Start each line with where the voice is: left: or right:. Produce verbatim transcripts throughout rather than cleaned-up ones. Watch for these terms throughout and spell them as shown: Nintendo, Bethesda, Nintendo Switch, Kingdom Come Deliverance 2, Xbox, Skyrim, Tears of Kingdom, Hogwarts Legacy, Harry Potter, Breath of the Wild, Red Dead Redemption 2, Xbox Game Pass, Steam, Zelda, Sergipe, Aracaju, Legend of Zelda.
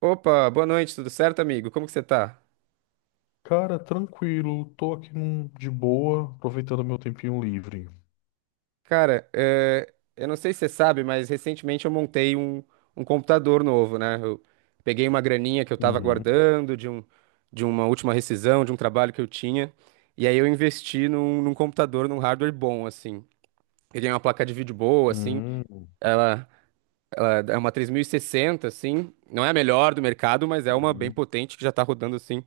right: Opa, boa noite, tudo certo, amigo? Como que você tá?
left: Cara, tranquilo, tô aqui num- de boa, aproveitando meu tempinho livre.
right: Cara, eh, eu não sei se você sabe, mas recentemente eu montei um, um computador novo, né? Eu peguei uma graninha que eu tava
left: Uhum.
right: guardando de um, de uma última rescisão, de um trabalho que eu tinha, e aí eu investi num, num computador, num hardware bom, assim. Peguei uma placa de vídeo boa, assim,
left: Hum,
right: ela, ela é uma três mil e sessenta, assim, não é a melhor do mercado, mas é uma bem
left: uhum.
right: potente que já tá rodando, assim,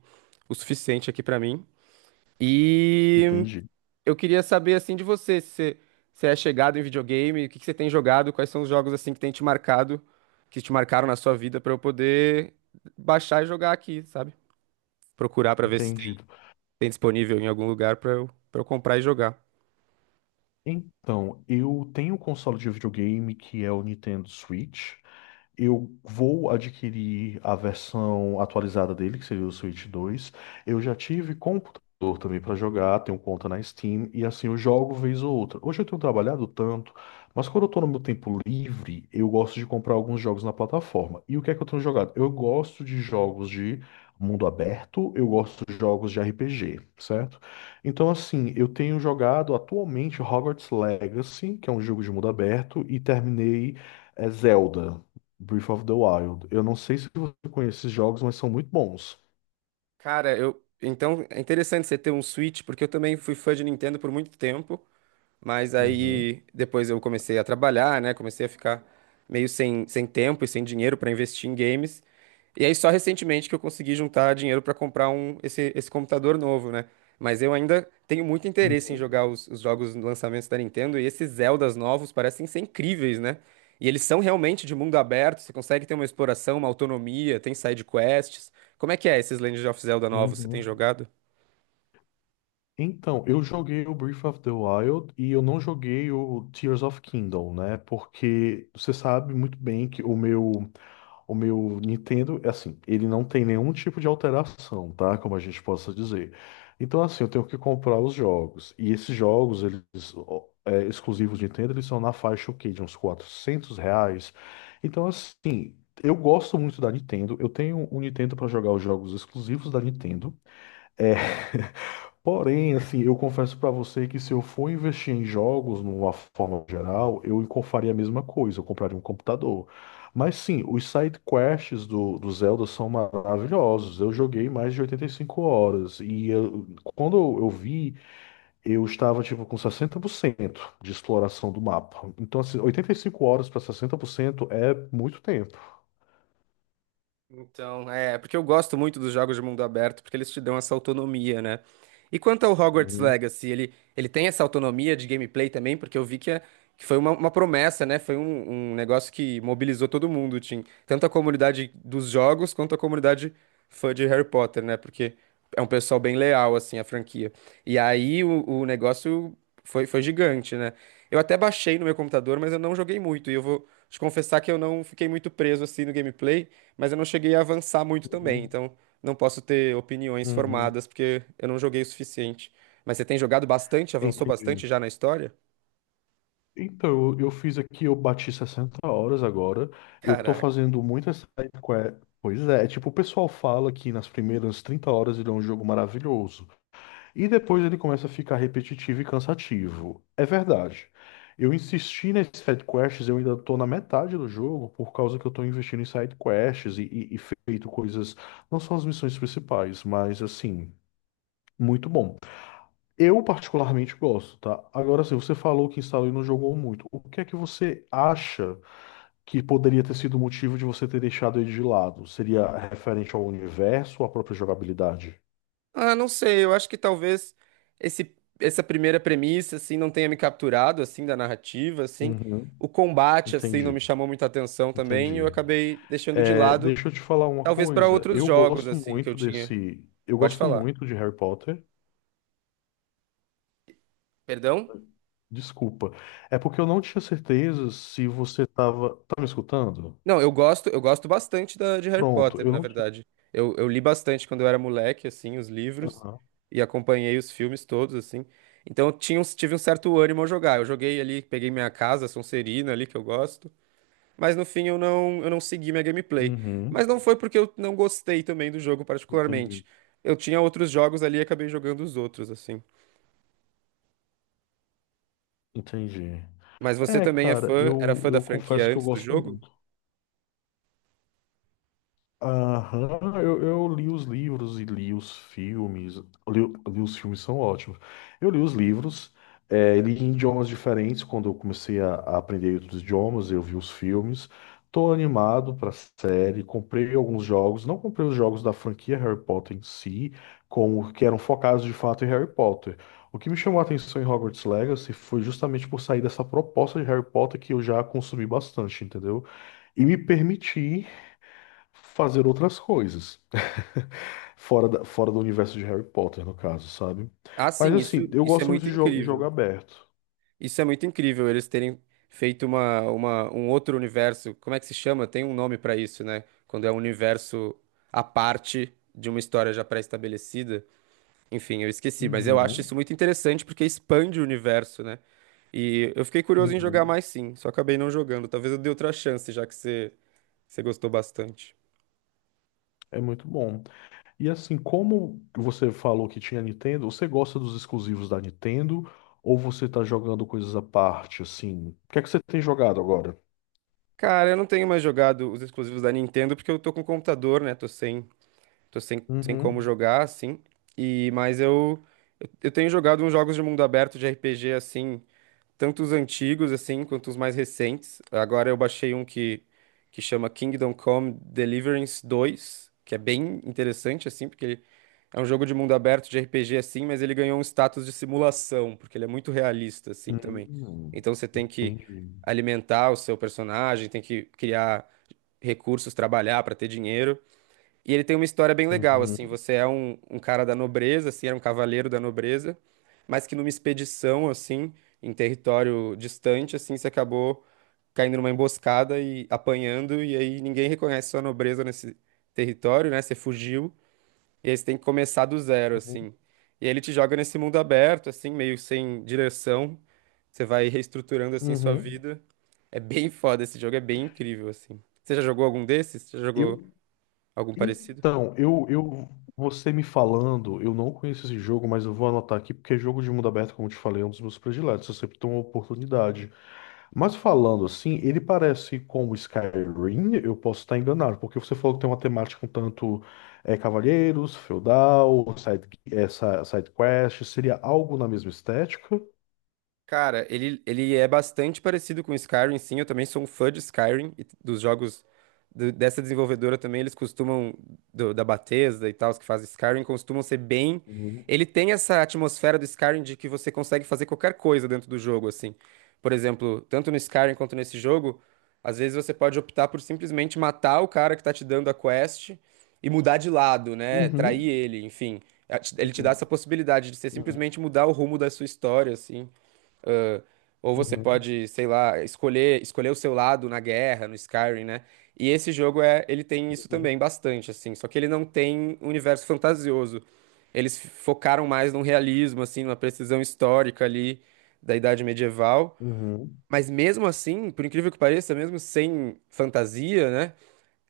right: o suficiente aqui pra mim. E
left: Entendi,
right: eu queria saber assim de você, se você se é chegado em videogame, o que que você tem jogado, quais são os jogos assim que tem te marcado, que te marcaram na sua vida pra eu poder baixar e jogar aqui, sabe? Procurar pra ver se tem,
left: entendido.
right: tem disponível em algum lugar pra eu, para eu comprar e jogar.
left: Então, eu tenho um console de videogame que é o Nintendo Switch. Eu vou adquirir a versão atualizada dele, que seria o Switch dois. Eu já tive computador também para jogar, tenho conta na Steam, e assim eu jogo vez ou outra. Hoje eu tenho trabalhado tanto, mas quando eu tô no meu tempo livre, eu gosto de comprar alguns jogos na plataforma. E o que é que eu tenho jogado? Eu gosto de jogos de mundo aberto, eu gosto de jogos de R P G, certo? Então, assim, eu tenho jogado atualmente Hogwarts Legacy, que é um jogo de mundo aberto, e terminei é Zelda. Breath of the Wild. Eu não sei se você conhece esses jogos, mas são muito bons.
right: Cara, eu então é interessante você ter um Switch, porque eu também fui fã de Nintendo por muito tempo. Mas
left: Uhum,
right: aí depois eu comecei a trabalhar, né? Comecei a ficar meio sem, sem tempo e sem dinheiro para investir em games. E aí só recentemente que eu consegui juntar dinheiro para comprar um, esse, esse computador novo, né? Mas eu ainda tenho muito interesse em
left: uhum,
right: jogar os, os jogos lançamentos da Nintendo e esses Zeldas novos parecem ser incríveis, né? E eles são realmente de mundo aberto, você consegue ter uma exploração, uma autonomia, tem side quests. Como é que é esses Legend of Zelda novos? Você tem
left: uhum.
right: jogado?
left: Então, eu joguei o Breath of the Wild e eu não joguei o Tears of Kingdom, né? Porque você sabe muito bem que o meu. O meu Nintendo, é assim, ele não tem nenhum tipo de alteração, tá? Como a gente possa dizer. Então, assim, eu tenho que comprar os jogos. E esses jogos, eles, ó, é, exclusivos de Nintendo, eles são na faixa, o quê? De uns quatrocentos reais. Então, assim, eu gosto muito da Nintendo. Eu tenho um Nintendo para jogar os jogos exclusivos da Nintendo. É, Porém, assim, eu confesso pra você que se eu for investir em jogos, numa forma geral, eu co- faria a mesma coisa, eu compraria um computador. Mas sim, os side quests do, do Zelda são maravilhosos. Eu joguei mais de oitenta e cinco horas e eu- quando eu vi, eu estava tipo com sessenta por cento de exploração do mapa. Então, assim, oitenta e cinco horas para sessenta por cento é muito tempo.
right: Então, é, porque eu gosto muito dos jogos de mundo aberto, porque eles te dão essa autonomia, né? E quanto ao Hogwarts
left: Uhum,
right: Legacy, ele, ele tem essa autonomia de gameplay também, porque eu vi que, é- que foi uma, uma promessa, né? Foi um, um negócio que mobilizou todo mundo, Tim. Tanto a comunidade dos jogos quanto a comunidade fã de Harry Potter, né? Porque é um pessoal bem leal, assim, à franquia. E aí o, o negócio foi, foi gigante, né? Eu até baixei no meu computador, mas eu não joguei muito, e eu vou te confessar que eu não fiquei muito preso assim no gameplay, mas eu não cheguei a avançar muito também,
left: uhum,
right: então não posso ter opiniões
left: uhum.
right: formadas porque eu não joguei o suficiente. Mas você tem jogado bastante, avançou
left: Entendi.
right: bastante já na história?
left: Então, eu eu fiz aqui, eu bati sessenta horas agora. Eu tô
right: Caraca.
left: fazendo muitas side que- Pois é, é tipo, o pessoal fala que nas primeiras trinta horas ele é um jogo maravilhoso. E depois ele começa a ficar repetitivo e cansativo. É verdade. Eu insisti nas side quests, eu ainda tô na metade do jogo, por causa que eu tô investindo em side quests e, e e feito coisas, não são as missões principais, mas assim, muito bom. Eu particularmente gosto, tá? Agora, se você falou que instalou e não jogou muito, o que é que você acha que poderia ter sido o motivo de você ter deixado ele de lado? Seria referente ao universo ou à própria jogabilidade?
right: Ah, não sei, eu acho que talvez esse, essa primeira premissa, assim, não tenha me capturado, assim, da narrativa, assim.
left: Uhum,
right: O combate, assim, não
left: entendi,
right: me chamou muita atenção também, e eu
left: entendi.
right: acabei deixando de
left: É,
right: lado,
left: deixa eu te falar uma
right: talvez para
left: coisa.
right: outros
left: Eu
right: jogos,
left: gosto
right: assim, que eu
left: muito
right: tinha.
left: desse. Eu
right: Pode
left: gosto
right: falar.
left: muito de Harry Potter.
right: Perdão?
left: Desculpa. É porque eu não tinha certeza se você tava. Tá me escutando?
right: Não, eu gosto, eu gosto bastante da, de Harry
left: Pronto,
right: Potter,
left: eu
right: na
left: não tinha.
right: verdade. Eu, eu li bastante quando eu era moleque, assim, os livros,
left: Aham.
right: e acompanhei os filmes todos, assim. Então eu tinha, um- tive um certo ânimo a jogar. Eu joguei ali, peguei minha casa, Sonserina ali, que eu gosto. Mas no fim eu não, eu não segui minha gameplay.
left: Uhum,
right: Mas não foi porque eu não gostei também do jogo
left: entendi.
right: particularmente. Eu tinha outros jogos ali e acabei jogando os outros, assim.
left: Entendi.
right: Mas você
left: É,
right: também é
left: cara,
right: fã, era
left: eu,
right: fã da
left: eu
right: franquia
left: confesso que eu
right: antes do
left: gosto
right: jogo?
left: muito. Aham, eu, eu li os livros e li os filmes. Li, li os filmes são ótimos. Eu li os livros, é, li em idiomas diferentes. Quando eu comecei a, a aprender outros idiomas, eu vi os filmes. Tô animado pra série. Comprei alguns jogos. Não comprei os jogos da franquia Harry Potter em si, como que eram focados de fato em Harry Potter. O que me chamou a atenção em Hogwarts Legacy foi justamente por sair dessa proposta de Harry Potter que eu já consumi bastante, entendeu? E me permitir fazer outras coisas. Fora da- fora do universo de Harry Potter, no caso, sabe?
right: Ah,
left: Mas
right: sim, isso,
left: assim, eu
right: isso é
left: gosto muito
right: muito
left: de jo- jogo
right: incrível.
left: aberto.
right: Isso é muito incrível, eles terem feito uma, uma, um outro universo. Como é que se chama? Tem um nome pra isso, né? Quando é um universo à parte de uma história já pré-estabelecida. Enfim, eu esqueci, mas eu acho
left: Uhum,
right: isso muito interessante porque expande o universo, né? E eu fiquei curioso em jogar
left: uhum.
right: mais sim, só acabei não jogando. Talvez eu dê outra chance, já que você, você gostou bastante.
left: É muito bom. E assim, como você falou que tinha Nintendo, você gosta dos exclusivos da Nintendo ou você tá jogando coisas à parte, assim? O que é que você tem jogado agora?
right: Cara, eu não tenho mais jogado os exclusivos da Nintendo porque eu tô com computador, né? Tô sem. Tô sem, sem como
left: Uhum.
right: jogar, assim. E, mas eu, eu, eu tenho jogado uns jogos de mundo aberto de R P G, assim, tanto os antigos, assim, quanto os mais recentes. Agora eu baixei um que, que chama Kingdom Come Deliverance dois, que é bem interessante, assim, porque ele é um jogo de mundo aberto de R P G, assim, mas ele ganhou um status de simulação, porque ele é muito realista, assim, também.
left: Hum,
right: Então você tem que
left: entendi.
right: alimentar o seu personagem, tem que criar recursos, trabalhar para ter dinheiro. E ele tem uma história bem legal,
left: Uhum,
right: assim. Você é um, um cara da nobreza, assim, era um cavaleiro da nobreza, mas que numa expedição, assim, em território distante, assim, você acabou caindo numa emboscada e apanhando, e aí ninguém reconhece sua nobreza nesse território, né? Você fugiu, e aí você tem que começar do zero,
left: uhum,
right: assim. E aí ele te joga nesse mundo aberto, assim, meio sem direção. Você vai reestruturando, assim, sua
left: uhum.
right: vida. É bem foda, esse jogo é bem incrível, assim. Você já jogou algum desses? Você já jogou
left: Eu
right: algum parecido?
left: Então, eu, eu, você me falando, eu não conheço esse jogo, mas eu vou anotar aqui, porque jogo de mundo aberto, como eu te falei, é um dos meus prediletos, eu sempre tenho uma oportunidade. Mas falando assim, ele parece com o Skyrim, eu posso estar enganado, porque você falou que tem uma temática um tanto é, cavalheiros, feudal, side, é, sa- side quest, seria algo na mesma estética?
right: Cara, ele, ele é bastante parecido com Skyrim, sim. Eu também sou um fã de Skyrim e dos jogos do- dessa desenvolvedora também. Eles costumam, do- da Bethesda e tal, os que fazem Skyrim, costumam ser bem.
left: Uhum.
right: Ele tem essa atmosfera do Skyrim de que você consegue fazer qualquer coisa dentro do jogo, assim. Por exemplo, tanto no Skyrim quanto nesse jogo, às vezes você pode optar por simplesmente matar o cara que tá te dando a quest e mudar de lado, né? Trair
left: Uhum.
right: ele, enfim. Ele te dá essa possibilidade de você
left: Uhum.
right: simplesmente mudar o rumo da sua história, assim. Ou você
left: Uhum.
right: pode, sei lá, escolher, escolher o seu lado na guerra, no Skyrim, né? E esse jogo é, ele tem isso também
left: Uhum.
right: bastante, assim. Só que ele não tem um universo fantasioso. Eles f- focaram mais num realismo, assim, numa precisão histórica ali da Idade Medieval.
left: Uhum.
right: Mas mesmo assim, por incrível que pareça, mesmo sem fantasia, né?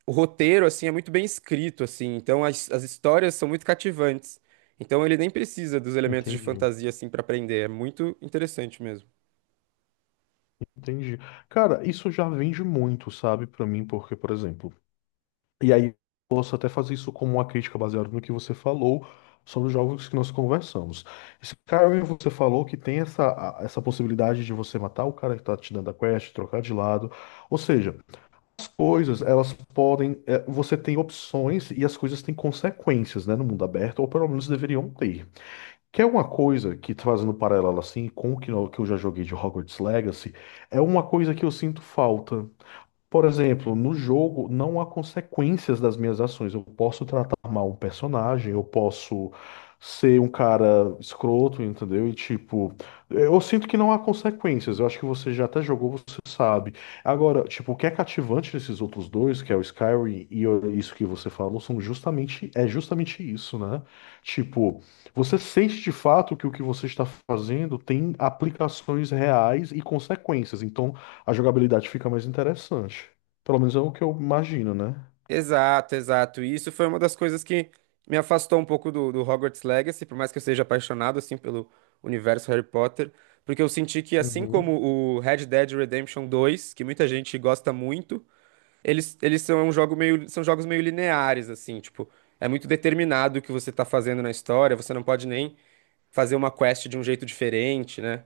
right: O roteiro, assim, é muito bem escrito, assim. Então as, as histórias são muito cativantes. Então ele nem precisa dos elementos de
left: Entendi.
right: fantasia, assim, para prender. É muito interessante mesmo.
left: Entendi. Cara, isso já vende muito, sabe, pra mim, porque, por exemplo, e aí eu posso até fazer isso como uma crítica baseada no que você falou sobre os jogos que nós conversamos. Skyrim, você falou que tem essa, a- essa possibilidade de você matar o cara que tá te dando a quest, trocar de lado. Ou seja, as coisas, elas podem, é, você tem opções e as coisas têm consequências, né, no mundo aberto, ou pelo menos deveriam ter. Que é uma coisa que, fazendo um paralelo assim com o que no- que eu já joguei de Hogwarts Legacy, é uma coisa que eu sinto falta. Por exemplo, no jogo não há consequências das minhas ações. Eu posso tratar mal um personagem, eu posso ser um cara escroto, entendeu? E tipo, eu sinto que não há consequências. Eu acho que você já até jogou, você sabe. Agora, tipo, o que é cativante nesses outros dois, que é o Skyrim e o- isso que você falou, são justamente é justamente isso, né? Tipo, você sente de fato que o que você está fazendo tem aplicações reais e consequências. Então, a jogabilidade fica mais interessante. Pelo menos é o que eu imagino, né?
right: Exato, exato. E isso foi uma das coisas que me afastou um pouco do, do Hogwarts Legacy, por mais que eu seja apaixonado assim pelo universo Harry Potter, porque eu senti que assim como
left: Uhum,
right: o Red Dead Redemption dois, que muita gente gosta muito, eles, eles são um jogo meio, são jogos meio lineares assim, tipo, é muito determinado o que você tá fazendo na história, você não pode nem fazer uma quest de um jeito diferente, né?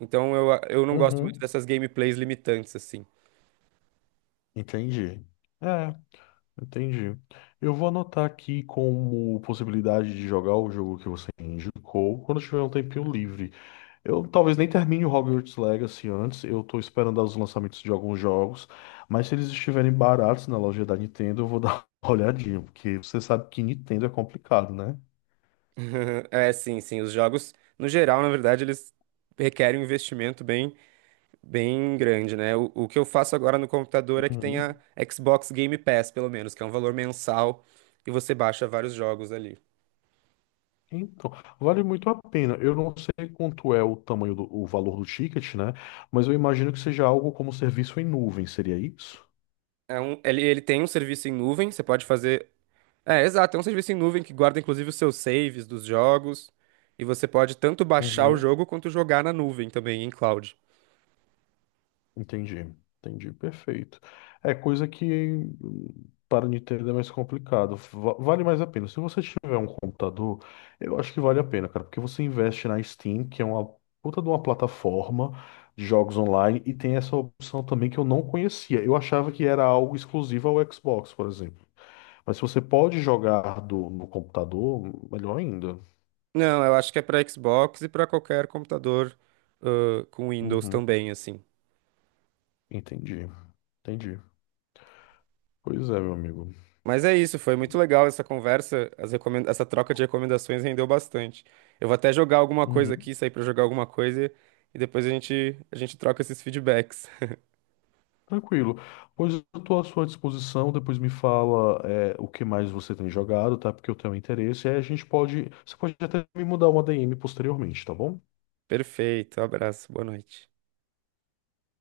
right: Então eu, eu não gosto muito
left: uhum.
right: dessas gameplays limitantes assim.
left: Entendi. É, entendi. Eu vou anotar aqui como possibilidade de jogar o jogo que você indicou quando eu tiver um tempinho livre. Eu talvez nem termine o Hogwarts Legacy antes, eu tô esperando os lançamentos de alguns jogos, mas se eles estiverem baratos na loja da Nintendo, eu vou dar uma olhadinha, porque você sabe que Nintendo é complicado, né?
right: É, sim, sim. Os jogos, no geral, na verdade, eles requerem um investimento bem, bem grande, né? O, o que eu faço agora no computador é que tem
left: Uhum.
right: a Xbox Game Pass, pelo menos, que é um valor mensal e você baixa vários jogos ali.
left: Então, vale muito a pena. Eu não sei quanto é o tamanho do, o valor do ticket, né? Mas eu imagino que seja algo como serviço em nuvem, seria isso?
right: É um, ele, ele tem um serviço em nuvem, você pode fazer. É, exato, é um serviço em nuvem que guarda inclusive os seus saves dos jogos e você pode tanto baixar o
left: Uhum.
right: jogo quanto jogar na nuvem também, em cloud.
left: Entendi, entendi, perfeito. É coisa que hum, para Nintendo é mais complicado. Va- Vale mais a pena. Se você tiver um computador, eu acho que vale a pena, cara, porque você investe na Steam, que é uma puta de uma plataforma de jogos online, e tem essa opção também que eu não conhecia. Eu achava que era algo exclusivo ao Xbox, por exemplo. Mas se você pode jogar do, no computador, melhor ainda.
right: Não, eu acho que é para Xbox e para qualquer computador ãh, com Windows
left: Uhum,
right: também, assim.
left: entendi, entendi. Pois é, meu amigo.
right: Mas é isso, foi muito legal essa conversa, as recomen- essa troca de recomendações rendeu bastante. Eu vou até jogar alguma coisa
left: Uhum,
right: aqui, sair pra jogar alguma coisa e depois a gente, a gente troca esses feedbacks.
left: tranquilo. Pois eu estou à sua disposição. Depois me fala, é, o que mais você tem jogado, tá? Porque eu tenho interesse. E aí a gente pode. Você pode até me mudar uma D M posteriormente, tá bom?
right: Perfeito, abraço, boa noite.